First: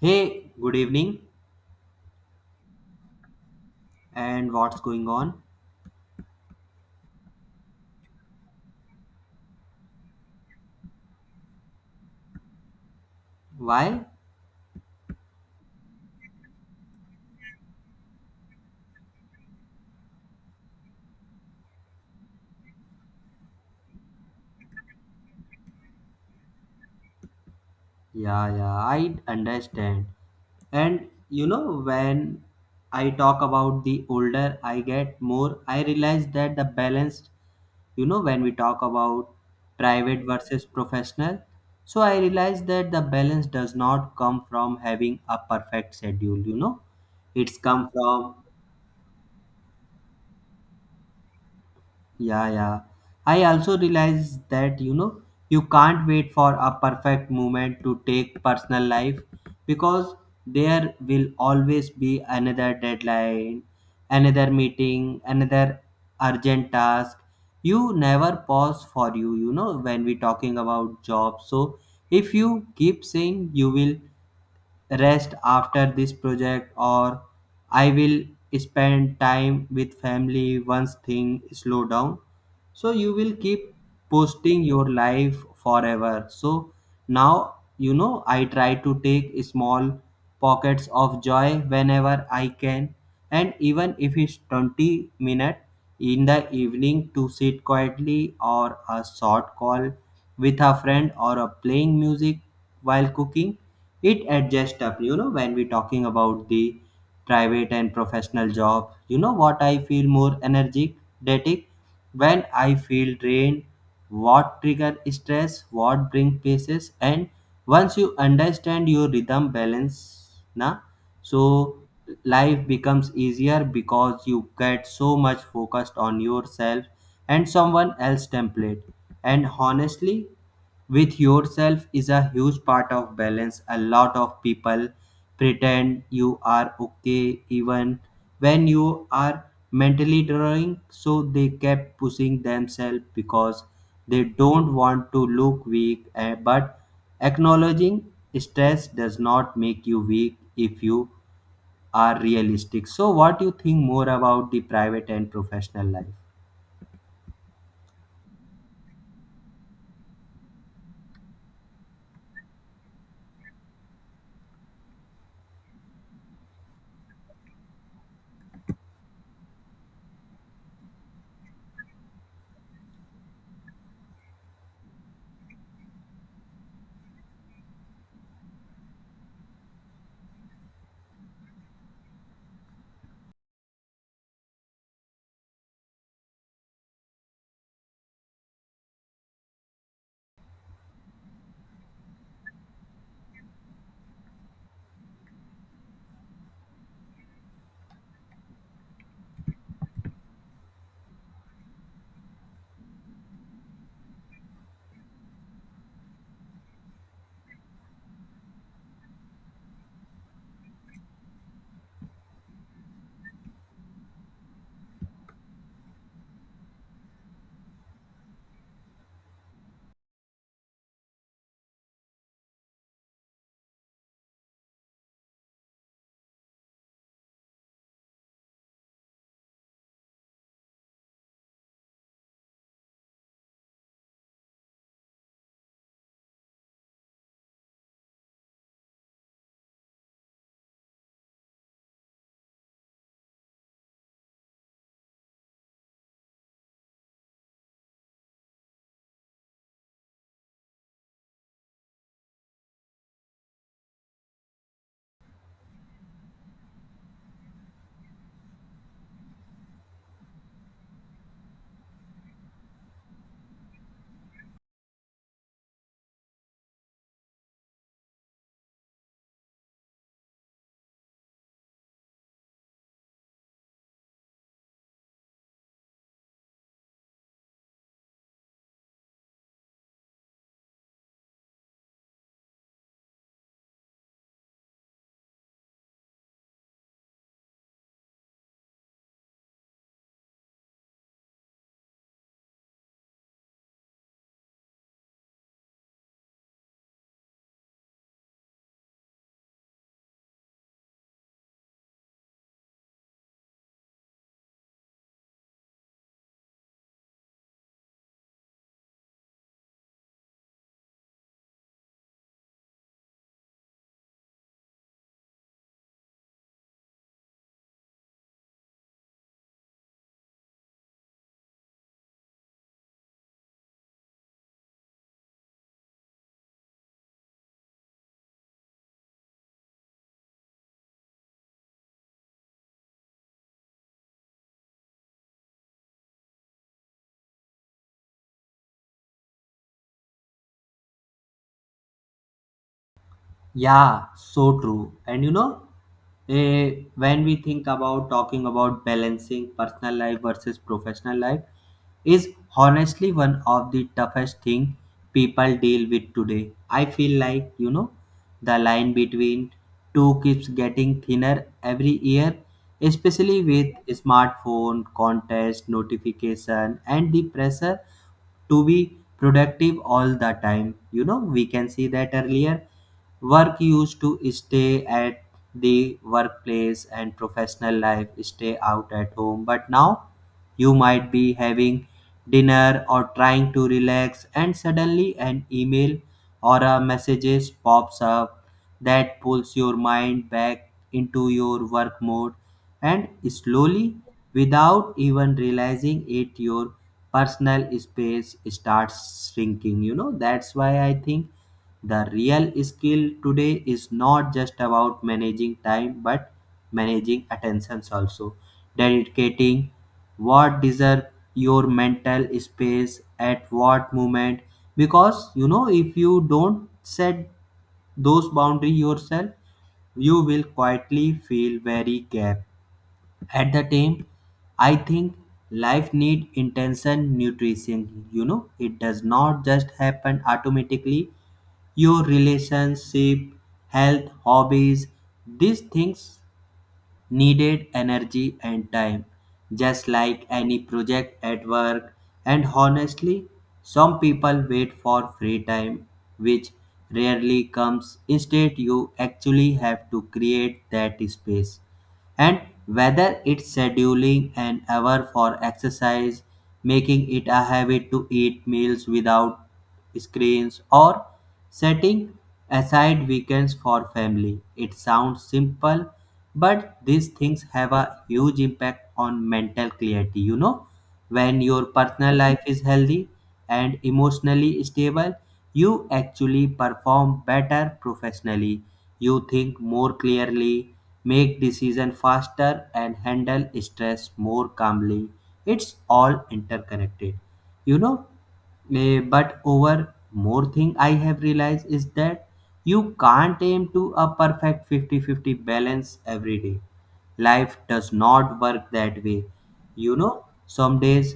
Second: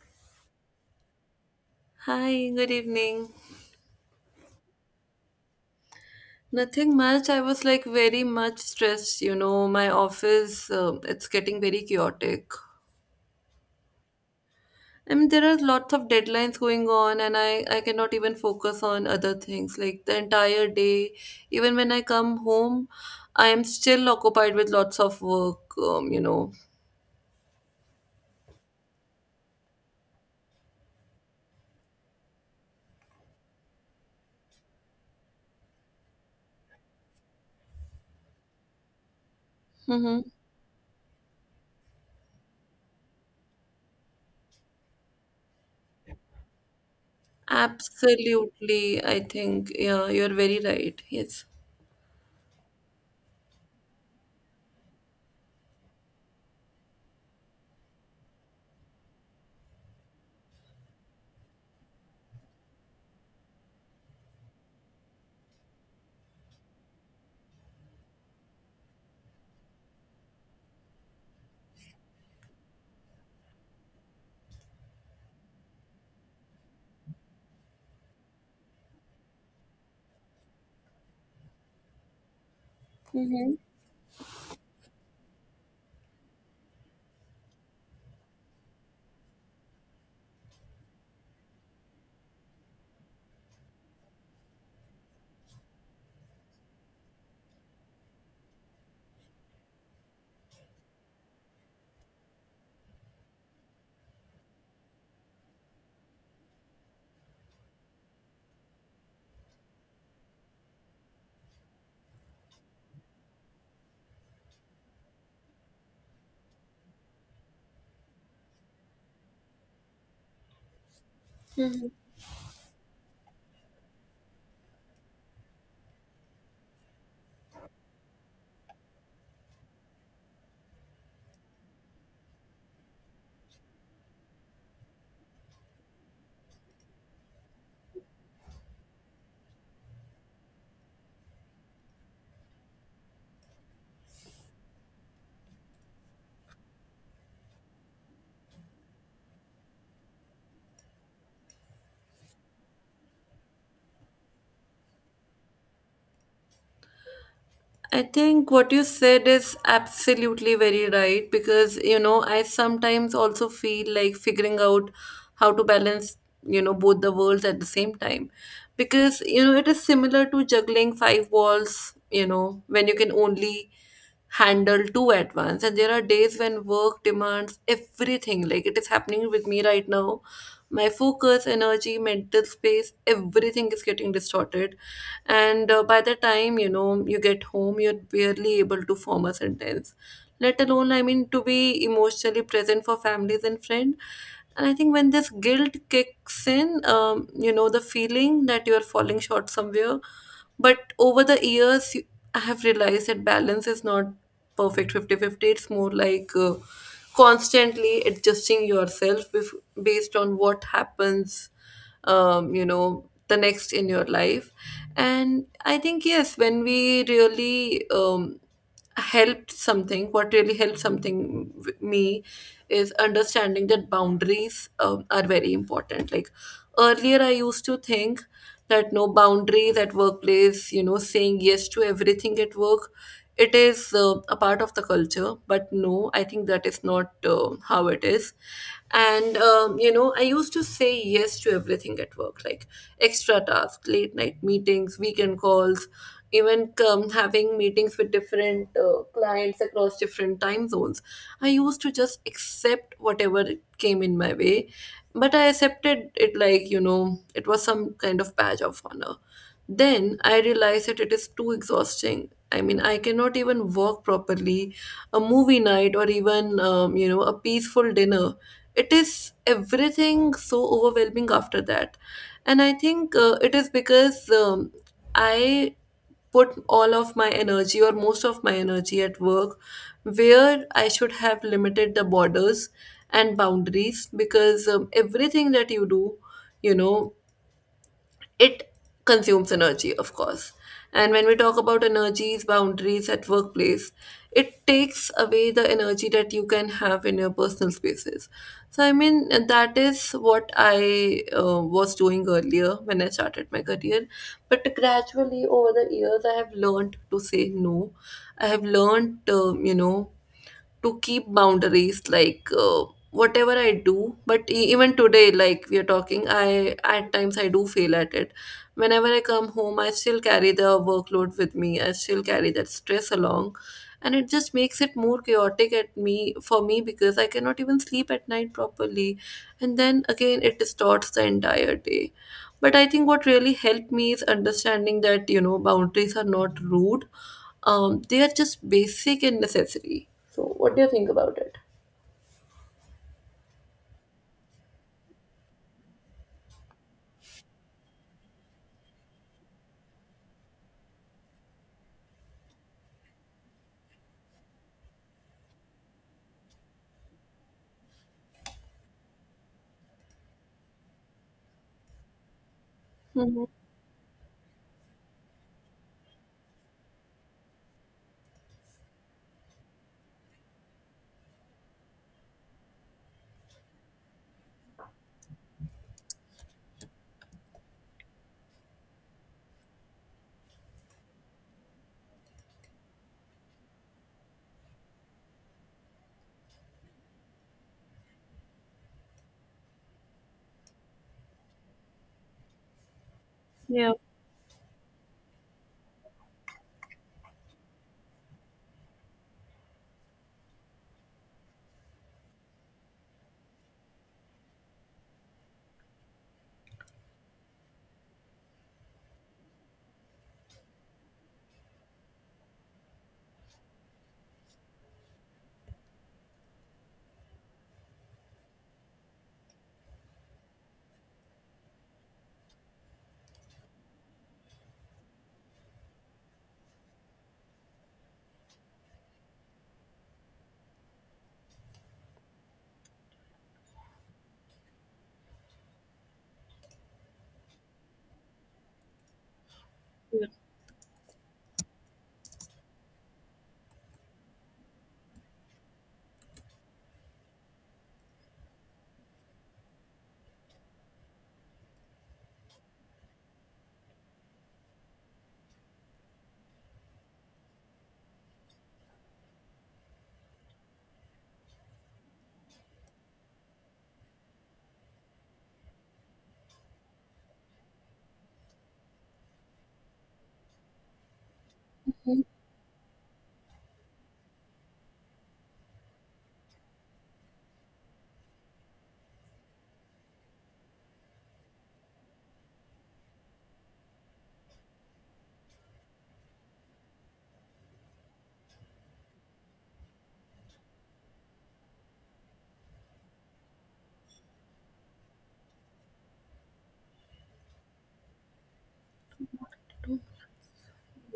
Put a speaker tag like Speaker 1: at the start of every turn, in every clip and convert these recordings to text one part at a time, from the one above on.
Speaker 1: Hey, good evening.
Speaker 2: Hi, good evening.
Speaker 1: And what's going on?
Speaker 2: Nothing much. I was like very much stressed. You know, my office, it's getting very chaotic.
Speaker 1: Why?
Speaker 2: I mean, there are lots of deadlines going on, and I cannot even focus on other things. Like the entire day, even when I come home, I am still occupied with lots of work.
Speaker 1: Yeah, yeah, I understand. And you know, when I talk about the older I get more, I realize that the balanced, you know, when we talk about private
Speaker 2: Mm-hmm.
Speaker 1: versus professional, so I realize that the balance does not come from having a perfect schedule, you know, it's come from.
Speaker 2: Absolutely, I think, yeah, you're very right. Yes.
Speaker 1: Yeah, yeah. I also realize that you know you can't wait for a perfect moment to take personal life because there will always be another deadline, another meeting, another urgent task. You never pause for you, you know, when we talking about job. So if you keep saying you will rest after this project, or I will spend time with family once things slow down. So you will keep posting your life forever. So now you know I try to take small pockets of joy whenever I can, and even if it's 20 minutes in the evening to sit quietly, or a short call with a friend, or a playing music while cooking, it adjusts up, you know, when we talking about the private and professional job. You know what, I feel more energetic, when I feel drained, what trigger stress, what bring pieces? And once you understand your rhythm balance na, so life becomes easier because you get so much focused on yourself and someone else template. And honestly, with yourself is a huge part of balance. A lot of people pretend you are okay even when you are mentally drawing, so they kept pushing themselves because they don't want to look weak, but acknowledging stress does not make you weak if you are realistic. So what do you think more about the private and professional life?
Speaker 2: I think what you said is absolutely very right because, you know, I sometimes also feel like figuring out how to balance, you know, both the worlds at the same time. Because, you know, it is similar to juggling five balls, you know, when you can only handle too at once. And there are days when work demands everything, like it is happening with me right now. My focus, energy, mental space, everything is getting distorted. And by the time, you know, you get home, you're barely able to form a sentence, let alone to be emotionally present for families and friends. And I think when this guilt kicks in, you know, the feeling that you are falling short somewhere. But over the years I have realized that balance is not perfect fifty-fifty. It's more like constantly adjusting yourself based on what happens, you know, the next in your life. And I think yes, when we really helped something what really helped me is understanding that boundaries are very important. Like earlier I used to think that no boundaries at workplace, you know, saying yes to everything at work, it is a part of the culture. But no, I think that is not how it is. And you know, I used to say yes to everything at work, like extra tasks, late night meetings, weekend calls, even having meetings with different clients across different time zones. I used to just accept whatever came in my way, but I accepted it like, you know, it was some kind of badge of honor. Then I realized that it is too exhausting. I mean, I cannot even work properly. A movie night or even, you know, a peaceful dinner, it is everything so overwhelming after that. And I think it is because I put all of my energy or most of my energy at work, where I should have limited the borders and boundaries. Because everything that you do, you know, it consumes energy, of course. And when we talk about energies, boundaries at workplace, it takes away the energy that you can have in your personal spaces. So I mean, that is what I was doing earlier when I started my career. But gradually over the years, I have learned to say no. I have learned, you know, to keep boundaries, like whatever I do. But even today, like we are talking, I at times I do fail at it. Whenever I come home, I still carry the workload with me, I still carry that stress along. And it just makes it more chaotic at me, because I cannot even sleep at night properly. And then again, it distorts the entire day. But I think what really helped me is understanding that, you know, boundaries are not rude, they are just basic and necessary. So what do you think about it?
Speaker 1: Yeah, so true. And you know, when we think about talking about balancing personal life versus professional life, is honestly one of the toughest thing people deal with today. I feel like, you know, the line between two keeps getting thinner every year, especially
Speaker 2: Hmm.
Speaker 1: with smartphone contest notification and the pressure to be productive all the time. You know, we can see that earlier work used to stay at the workplace and professional life stay out at home, but now you might be having dinner or trying to relax, and suddenly an email or a messages pops up that pulls your mind back into your work mode, and
Speaker 2: Yeah.
Speaker 1: slowly, without even realizing it, your personal space starts shrinking. You know, that's why I think the real skill today is not just about managing time but managing attentions also. Dedicating what deserve your mental space at what moment, because you know if you don't set those boundary yourself, you will quietly feel very gap at the time. I think life need intention nutrition, you know, it does not just happen automatically. Your relationship, health, hobbies, these things needed energy and time, just like any project at work. And honestly, some people wait for free time, which rarely comes. Instead, you actually have to create that space, and whether it's scheduling an hour for exercise, making it a habit to eat meals without screens, or setting aside weekends for family. It sounds simple, but these things have a huge impact on mental clarity. You know, when your personal life is healthy, and emotionally stable, you actually perform better professionally. You think more clearly, make decisions faster, and handle stress more calmly. It's all interconnected. You know, but over more thing I have realized is that you can't aim to a perfect 50-50 balance every day. Life does not work that way. You know, some days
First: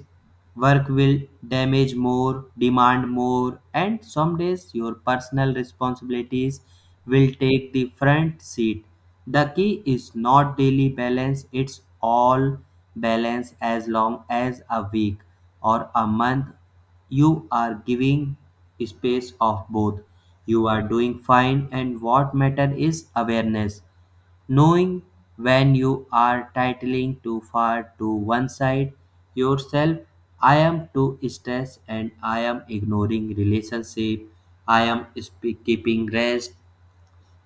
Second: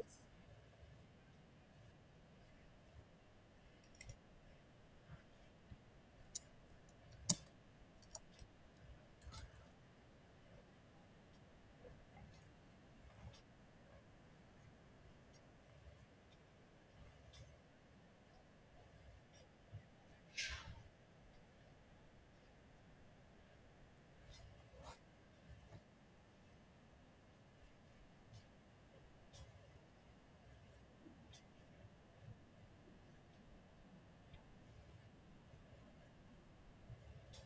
Speaker 1: work will damage more, demand more, and some days your personal responsibilities will take the front seat. The key is not daily balance, it's all balance. As long as a week or a month you are giving space of both, you are doing fine. And what matter is awareness. Knowing when you are titling too far to one side yourself, I am too stressed and I am ignoring relationship, keeping rest.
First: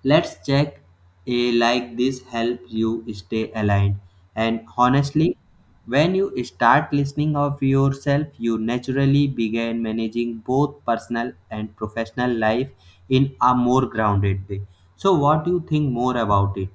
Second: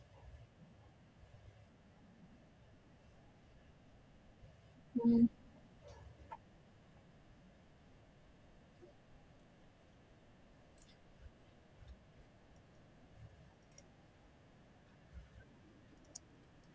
Speaker 1: Let's check a like this helps you stay aligned. And honestly, when you start listening of yourself, you naturally begin managing both personal and professional life in a more grounded way. So what do you think more about it?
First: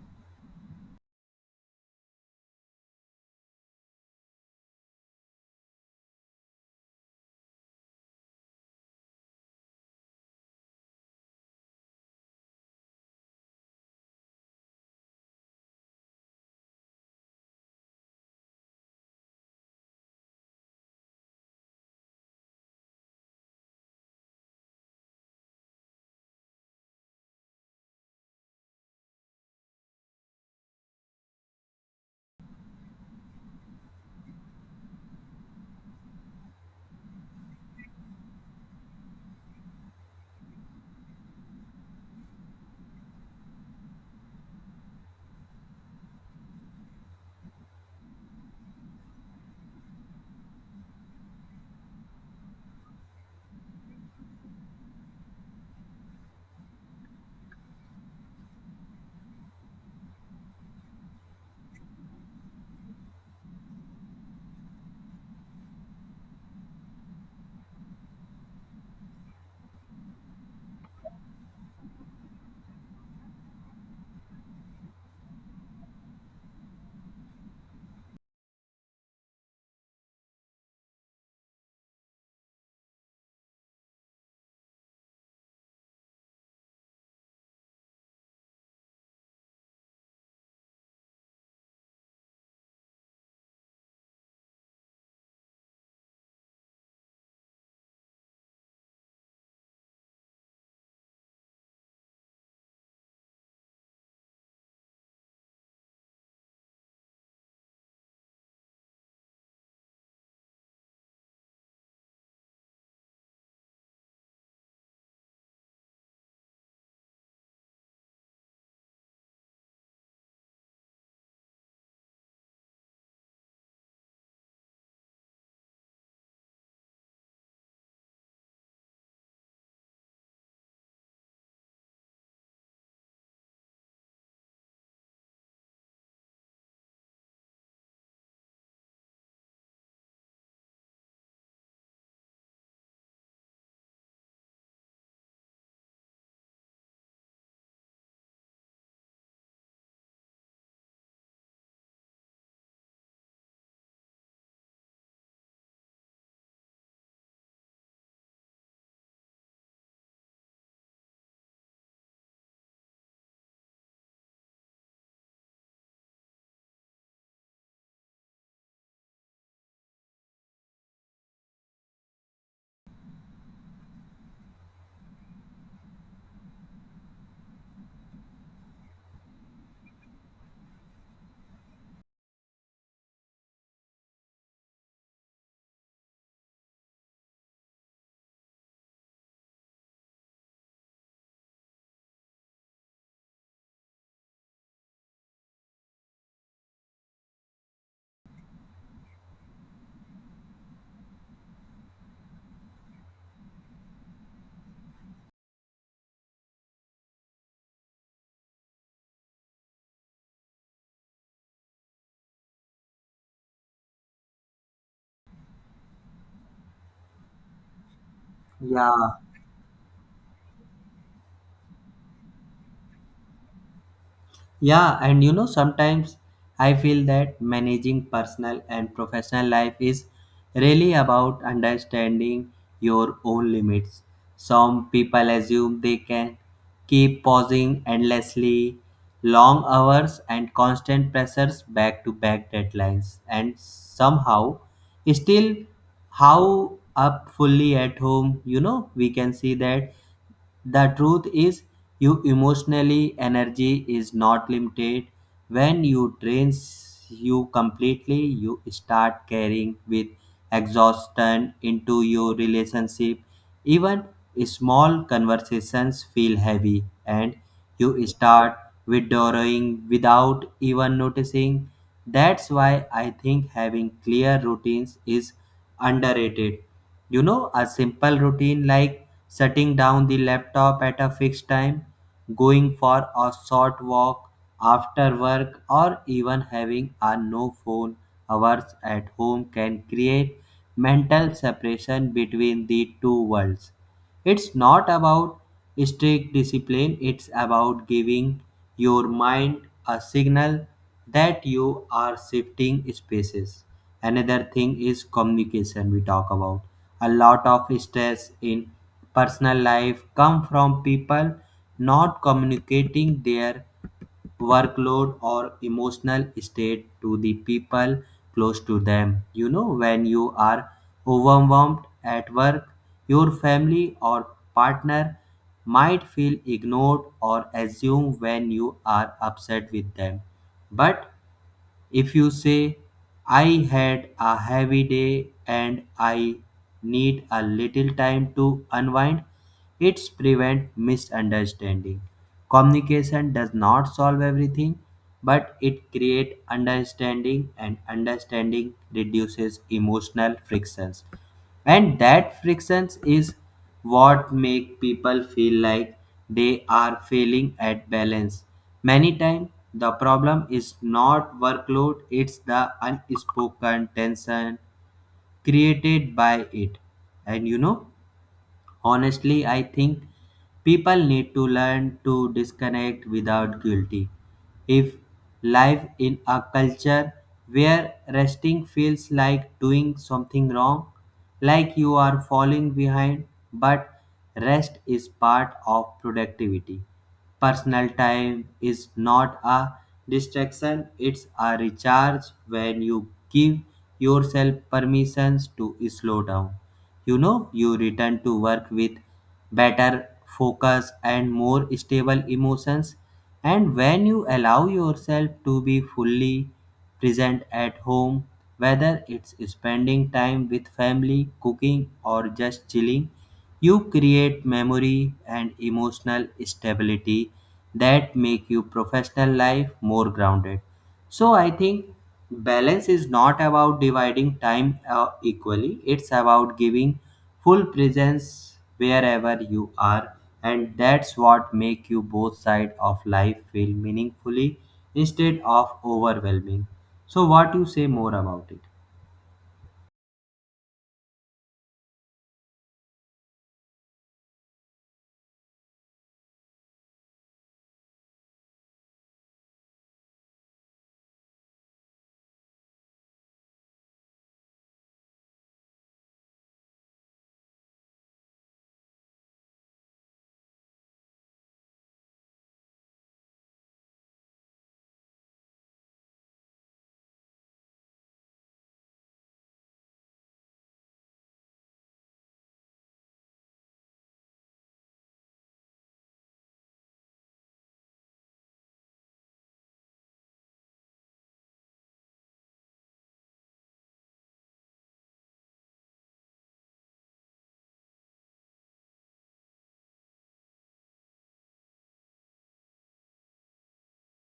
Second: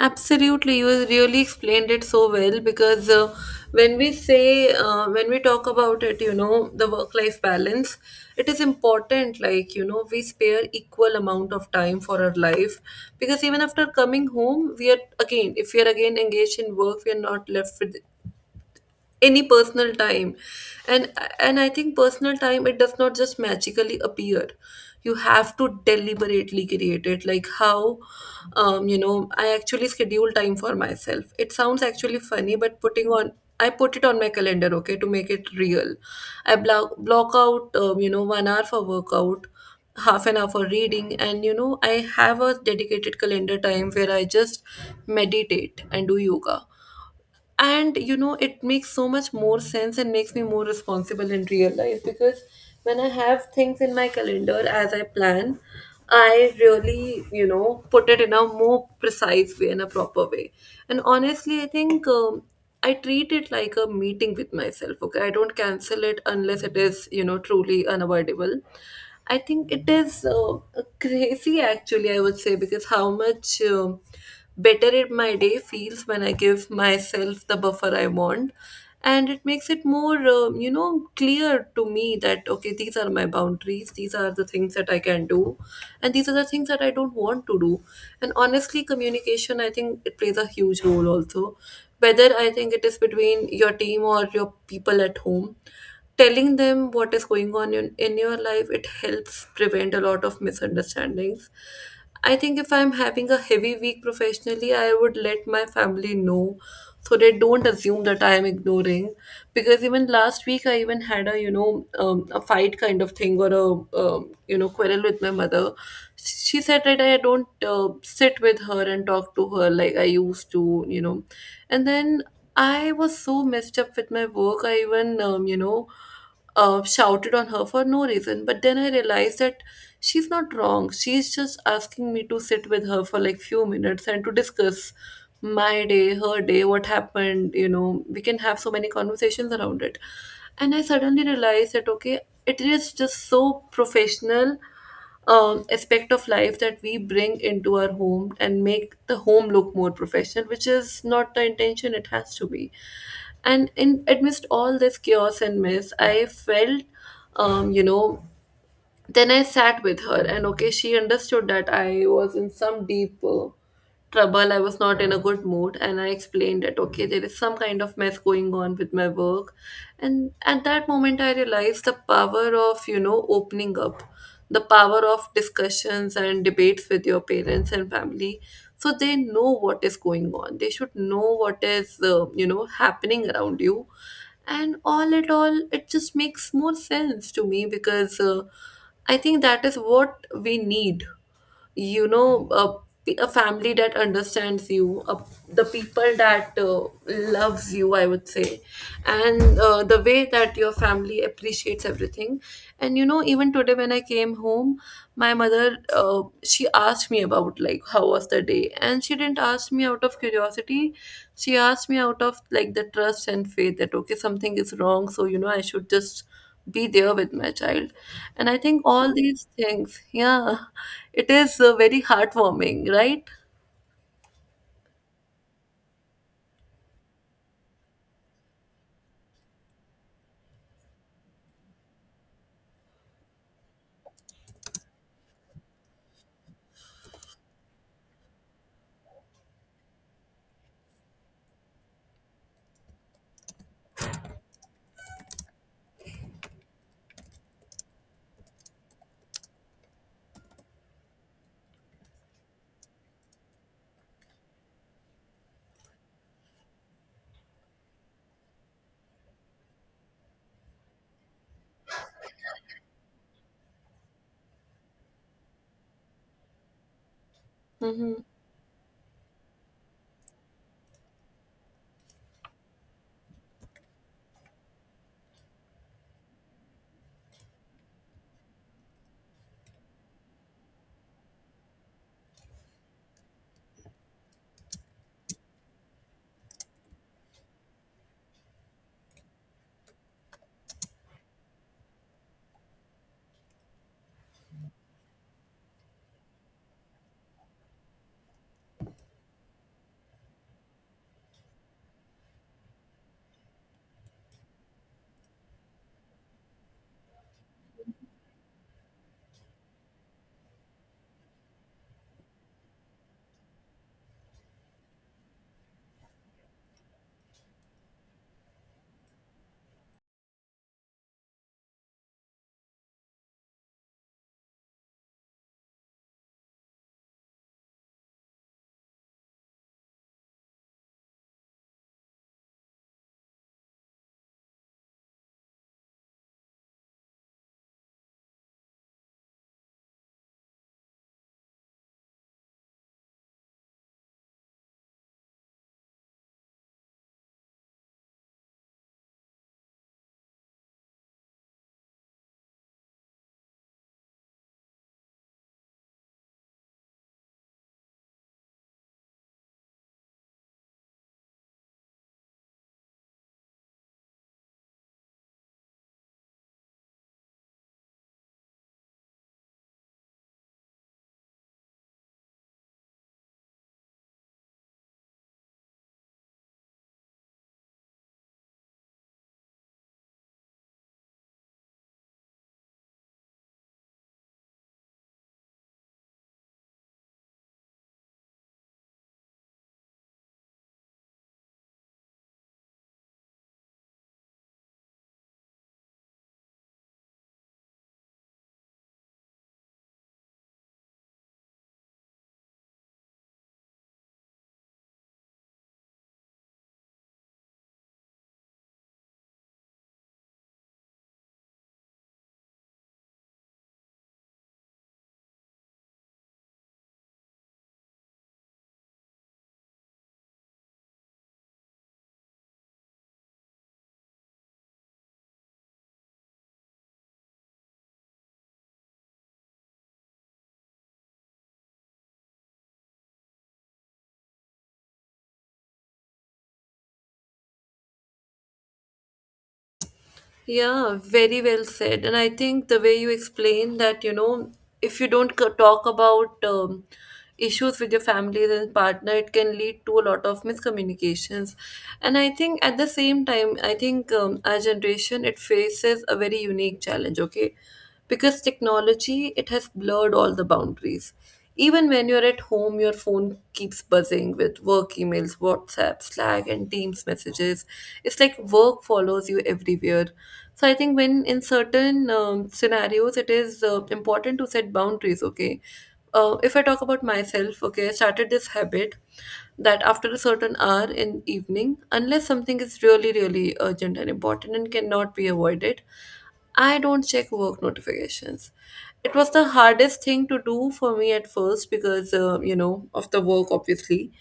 Speaker 2: Absolutely, you really explained it so well. Because when we talk about it, you know, the work life balance, it is important, like, you know, we spare equal amount of time for our life. Because even after coming home, we are again, if we are again engaged in work, we are not left with any personal time. And and I think personal time, it does not just magically appear. You have to deliberately create it. Like how, um, you know, I actually schedule time for myself. It sounds actually funny, but putting on I put it on my calendar, okay, to make it real. I block out, you know, one hour for workout, half an hour for reading. And you know, I have a dedicated calendar time where I just meditate and do yoga. And you know, it makes so much more sense and makes me more responsible in real life. Because when I have things in my calendar as I plan, I really, you know, put it in a more precise way, in a proper way. And honestly, I think, I treat it like a meeting with myself. Okay, I don't cancel it unless it is, you know, truly unavoidable. I think it is crazy, actually, I would say, because how much better it my day feels when I give myself the buffer I want. And it makes it more, you know, clear to me that, okay, these are my boundaries, these are the things that I can do and these are the things that I don't want to do. And honestly, communication, I think it plays a huge role also, whether I think it is between your team or your people at home. Telling them what is going on in your life, it helps prevent a lot of misunderstandings. I think if I'm having a heavy week professionally, I would let my family know, so they don't assume that I am ignoring. Because even last week I even had a, you know, a fight kind of thing, or a, you know, quarrel with my mother. She said that I don't sit with her and talk to her like I used to, you know. And then I was so messed up with my work, I even, shouted on her for no reason. But then I realized that she's not wrong. She's just asking me to sit with her for like few minutes and to discuss my day, her day, what happened. You know, we can have so many conversations around it. And I suddenly realized that okay, it is just so professional aspect of life that we bring into our home and make the home look more professional, which is not the intention, it has to be. And in amidst all this chaos and mess I felt, um, you know then I sat with her, and okay, she understood that I was in some deep trouble. I was not in a good mood, and I explained that okay, there is some kind of mess going on with my work. And at that moment, I realized the power of, you know, opening up, the power of discussions and debates with your parents and family, so they know what is going on. They should know what is, you know, happening around you. And all at all, it just makes more sense to me, because I think that is what we need, you know, a family that understands you, the people that loves you, I would say. And the way that your family appreciates everything. And you know, even today when I came home, my mother, she asked me about like how was the day, and she didn't ask me out of curiosity. She asked me out of like the trust and faith that okay, something is wrong, so you know, I should just be there with my child. And I think
Speaker 1: Yeah,
Speaker 2: all these things, yeah, it is very heartwarming, right?
Speaker 1: yeah, and you know, sometimes I feel that managing personal and professional life is really about understanding your own limits. Some people assume they can keep pausing endlessly, long hours, and constant pressures, back to back deadlines, and somehow still how up fully at home. You know, we can see that the truth is, you emotionally energy is not limited. When you drain you completely, you start carrying with exhaustion into your relationship. Even small conversations feel heavy, and you
Speaker 2: Mm-hmm.
Speaker 1: start withdrawing without even noticing. That's why I think having clear routines is underrated. You know, a simple routine like shutting down the laptop at a fixed time, going for a short walk after work, or even having a no phone hours at home can create mental separation between the two worlds. It's not about strict discipline, it's about giving your mind a signal that you are shifting spaces. Another thing is communication we talk about. A lot of stress in personal life come from people not communicating their workload or emotional state to the people close to them. You know, when you are overwhelmed at work, your family or partner might feel ignored or assume when you are upset with them. But if you say, I had a heavy day and I need a little time to unwind, it prevents misunderstanding. Communication does not solve everything, but it creates understanding, and understanding reduces emotional frictions. And that friction is what make people feel like they are failing at balance. Many times the problem is not workload, it's the unspoken tension created by it. And you know, honestly, I think people need to learn to disconnect without guilty. If life in a culture where resting feels like doing something wrong, like you are falling behind, but rest is part of productivity. Personal time is not a distraction, it's a recharge. When you give yourself permissions to slow down, you know, you return to work with better focus and more stable emotions. And when you allow yourself to be fully present at home, whether it's spending time with family, cooking, or just chilling, you create memory and emotional stability that make your professional life more grounded. So I think balance is not about dividing time equally. It's about giving full presence wherever you are, and that's what make you both sides of life feel meaningfully instead of overwhelming. So what you say more about it?
Speaker 2: Yeah, very well said. And I think the way you explain that, you know, if you don't talk about issues with your families and partner, it can lead to a lot of miscommunications. And I think at the same time, I think, our generation, it faces a very unique challenge, okay? Because technology, it has blurred all the boundaries. Even when you're at home, your phone keeps buzzing with work emails, WhatsApp, Slack and Teams messages. It's like work follows you everywhere. So I think when, in certain scenarios, it is important to set boundaries. Okay, if I talk about myself, okay, I started this habit that after a certain hour in evening, unless something is really really urgent and important and cannot be avoided, I don't check work notifications. It was the hardest thing to do for me at first because, you know, of the work, obviously.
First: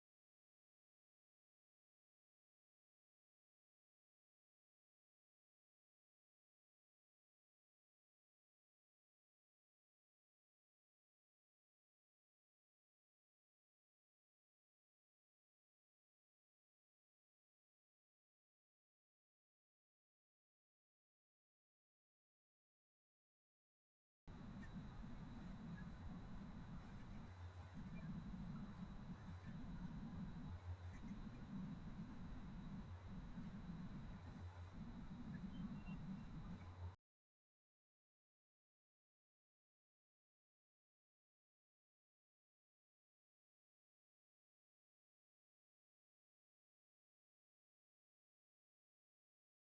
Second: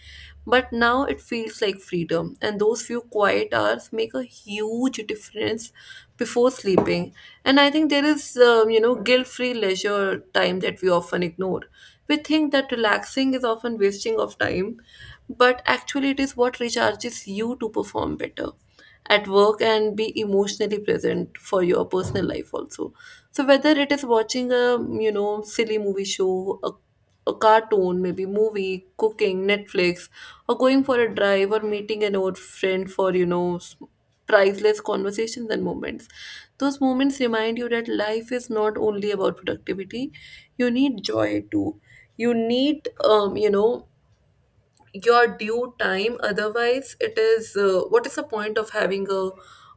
Speaker 2: But now it feels like freedom, and those few quiet hours make a huge difference before sleeping. And I think there is, you know, guilt free leisure time that we often ignore. We think that relaxing is often wasting of time, but actually, it is what recharges you to perform better at work and be emotionally present for your personal life also. So whether it is watching a silly movie show, a cartoon maybe, movie, cooking, Netflix, or going for a drive or meeting an old friend for priceless conversations and moments. Those moments remind you that life is not only about productivity, you need joy too. You need your due time, otherwise it is, what is the point of having a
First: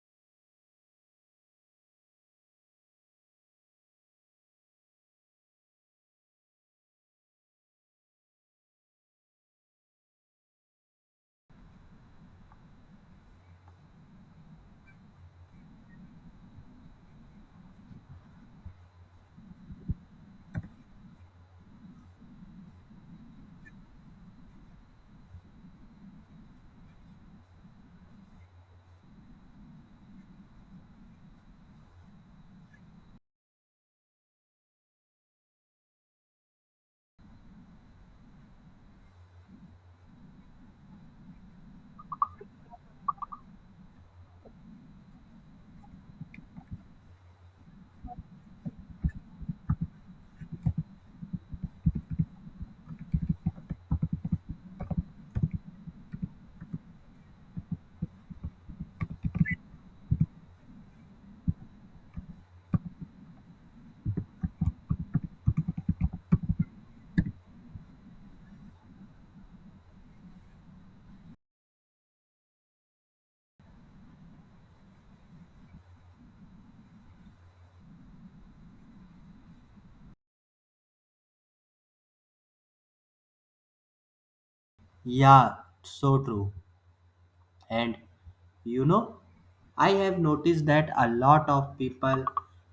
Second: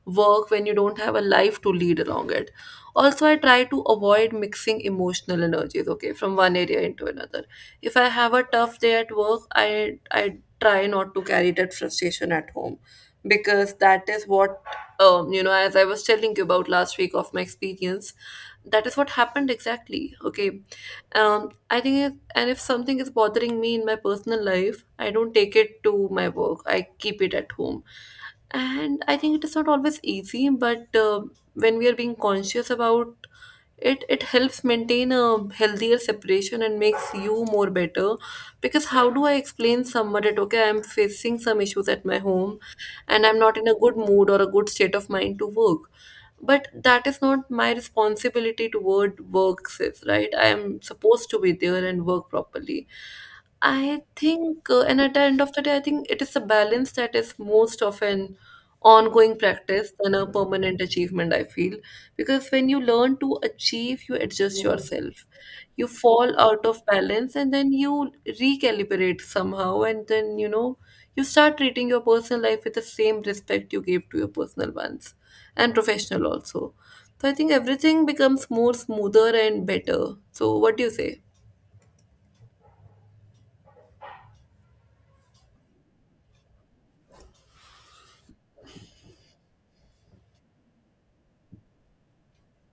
Speaker 2: work when you don't have a life to lead along it? Also, I try to avoid mixing emotional energies, okay, from one area into another. If I have a tough day at work, I try not to carry that frustration at home, because that is what, as I was telling you about last week of my experience, that is what happened exactly, okay. I think, and if something is bothering me in my personal life, I don't take it to my work. I keep it at home. And I think it is not always easy, but when we are being conscious about it, it helps maintain a healthier separation and makes you more better. Because how do I explain someone that, okay, I'm facing some issues at my home and I'm not in a good mood or a good state of mind to work? But that is not my responsibility toward work sis, right? I am supposed to be there and work properly. I think, and at the end of the day, I think it is a balance that is most often ongoing practice than a permanent achievement, I feel. Because when you learn to achieve, you adjust yourself. You fall out of balance and then you recalibrate somehow, and then, you know, you start treating your personal life with the same respect you gave to your personal ones and professional also. So I think everything becomes more smoother and better. So, what do you say?
Speaker 1: Yeah, so true. And you know, I have noticed that a lot of people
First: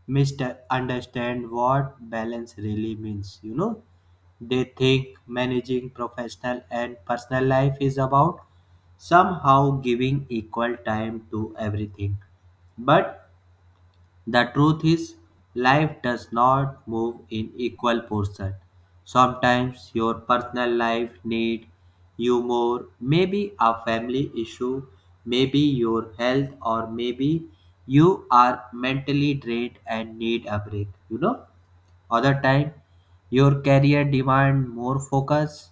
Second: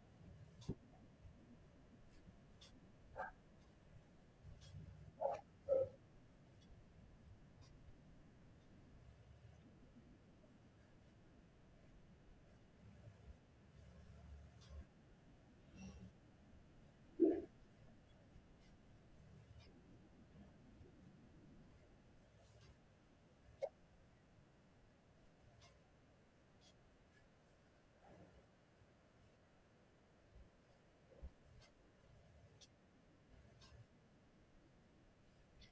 Speaker 1: misunderstand what balance really means. You know, they think managing professional and personal life is about somehow giving equal time to everything. But the truth is, life does not move in equal portion. Sometimes your personal life need you more, maybe a family issue, maybe your health, or maybe you are mentally drained and need a break. You know, other time your career demand more focus,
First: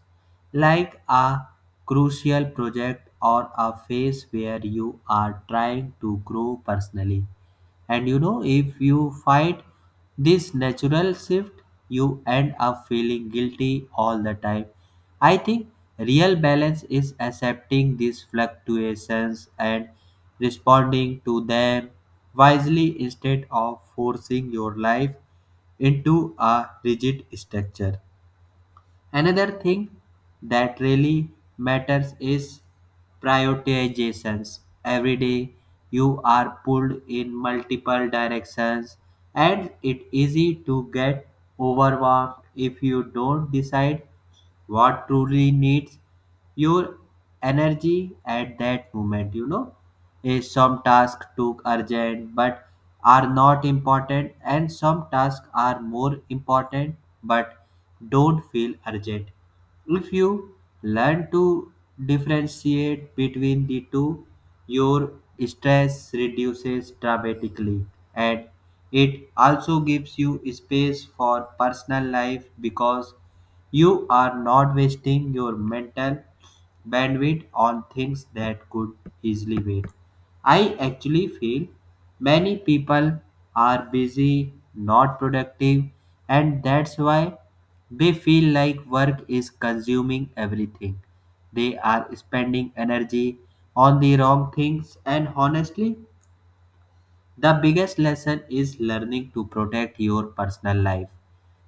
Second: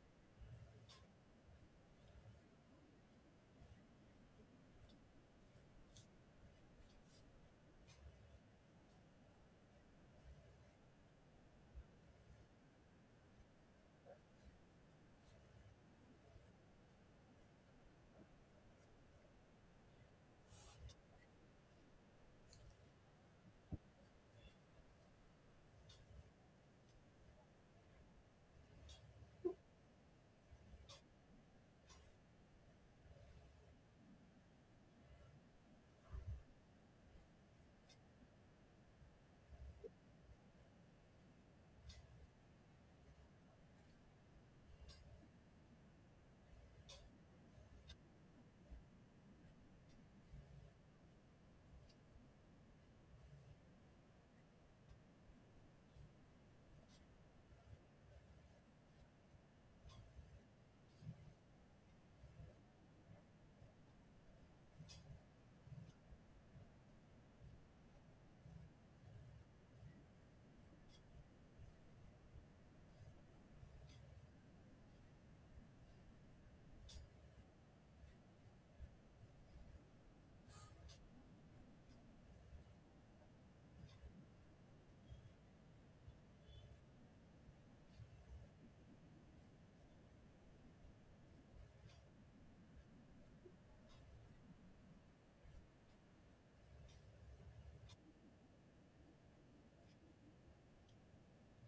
Speaker 1: like a crucial project or a phase where you are trying to grow personally. And you know, if you fight this natural shift, you end up feeling guilty all the time. I think real balance is accepting these fluctuations and responding to them wisely instead of forcing your life into a rigid structure. Another thing that really matters is prioritizations. Every day you are pulled in multiple directions, and it's easy to get overwhelmed if you don't decide what truly needs your energy at that moment. You know, some tasks took urgent but are not important, and some tasks are more important but don't feel urgent. If you learn to differentiate between the two, your stress reduces dramatically, and it also gives you space for personal life because you are not wasting your mental bandwidth on things that could easily wait. I actually feel many people are busy, not productive, and that's why they feel like work is consuming everything. They are spending energy on the wrong things, and honestly, the biggest lesson is learning to protect your personal life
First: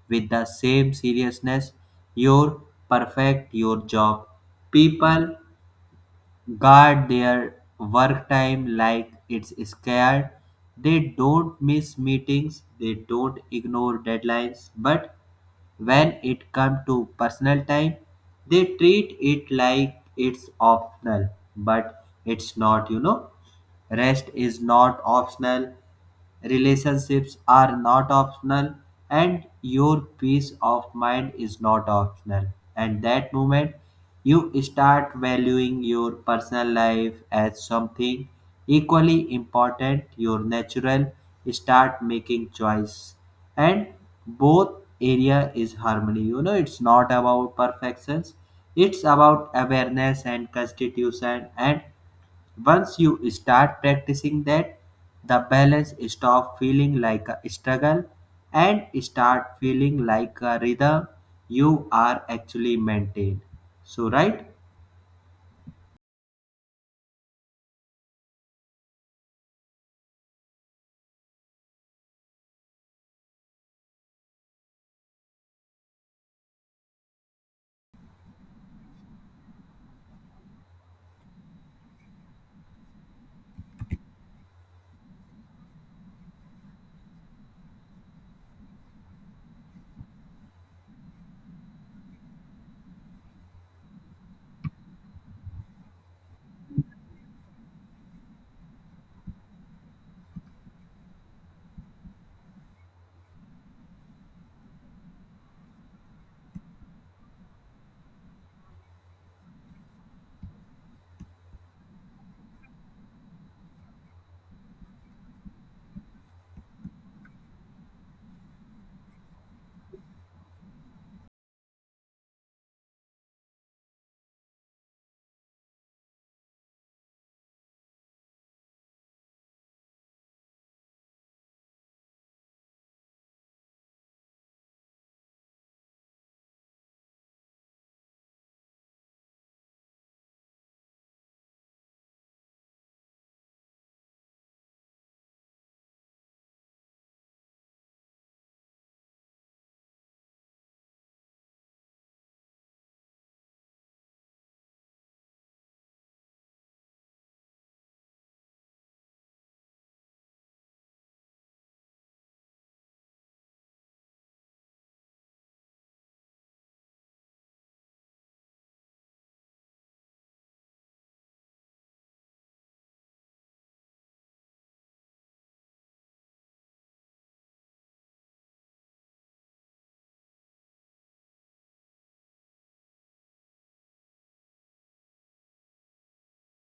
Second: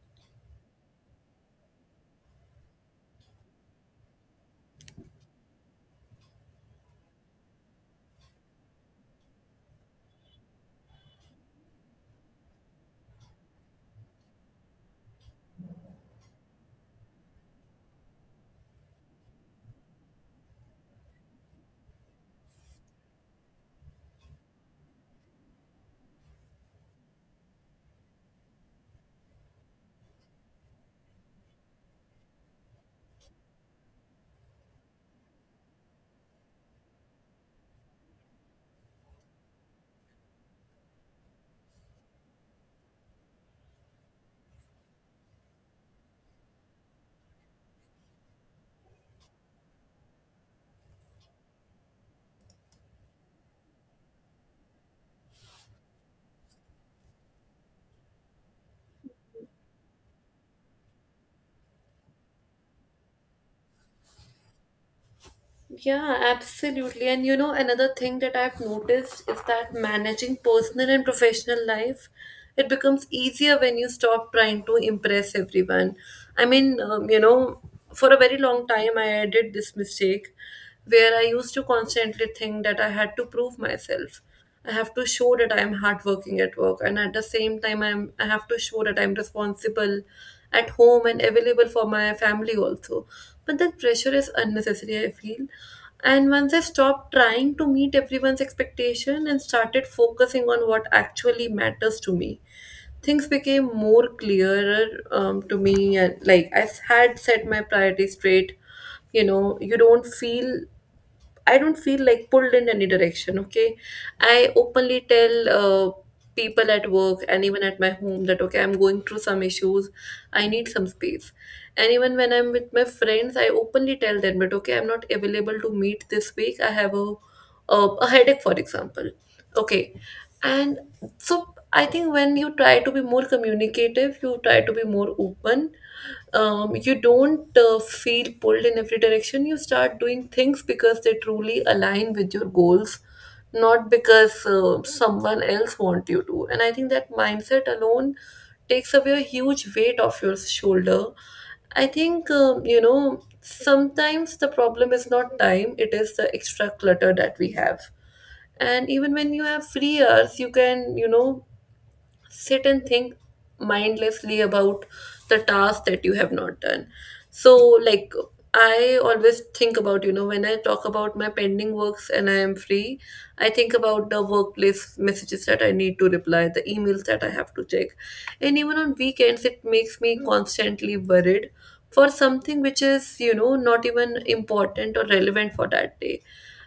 Speaker 1: with the same seriousness you perfect your job. People guard their work time like it's scared. They don't miss meetings, they don't ignore deadlines, but when it comes to personal time, they treat it like it's optional, but it's not, you know. Rest is not optional, relationships are not optional, and your peace of mind is not optional. And that moment, you start valuing your personal life as something equally important. Your natural start making choice, and both area is harmony. You know, it's not about perfections, it's about awareness and constitution, and once you start practicing that, the balance stop feeling like a struggle and start feeling like a rhythm you are actually maintained. So right.
Speaker 2: Yeah, absolutely. And you know, another thing that I've noticed is that managing personal and professional life, it becomes easier when you stop trying to impress everyone. I mean, for a very long time, I did this mistake where I used to constantly think that I had to prove myself. I have to show that I am hardworking at work, and at the same time, I have to show that I'm responsible at home and available for my family also. But that pressure is unnecessary, I feel. And once I stopped trying to meet everyone's expectation and started focusing on what actually matters to me, things became more clearer to me. And like I had set my priorities straight, you know, you don't feel I don't feel like pulled in any direction, okay? I openly tell people at work and even at my home that, okay, I'm going through some issues, I need some space. And even when I'm with my friends, I openly tell them that, okay, I'm not available to meet this week, I have a headache, for example, okay? And so I think when you try to be more communicative, you try to be more open, you don't feel pulled in every direction. You start doing things because they truly align with your goals, not because someone else want you to. And I think that mindset alone takes away a huge weight off your shoulder. I think, you know, sometimes the problem is not time, it is the extra clutter that we have. And even when you have free hours, you can, you know, sit and think mindlessly about the task that you have not done. So like, I always think about, you know, when I talk about my pending works and I am free, I think about the workplace messages that I need to reply, the emails that I have to check. And even on weekends it makes me constantly worried for something which is, you know, not even important or relevant for that day.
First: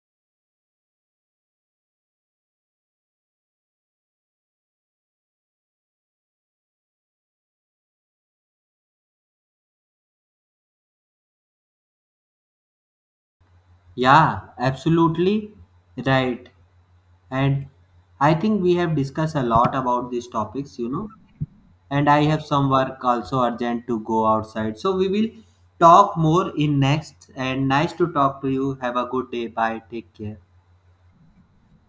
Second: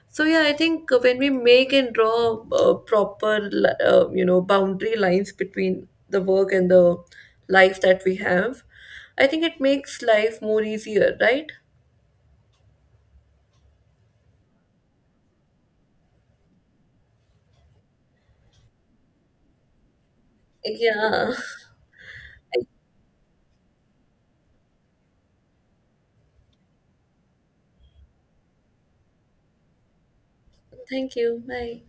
Speaker 2: So yeah, I think when we make and draw proper, boundary lines between the work and the life that we have, I think it makes life more easier, right?
Speaker 1: Yeah, absolutely right. And I think we have discussed a lot about these topics, you know,
Speaker 2: Yeah.
Speaker 1: and I have some work also urgent to go outside. So we will talk more in next, and nice to talk to you. Have a good day. Bye. Take care.
Speaker 2: Thank you. Bye.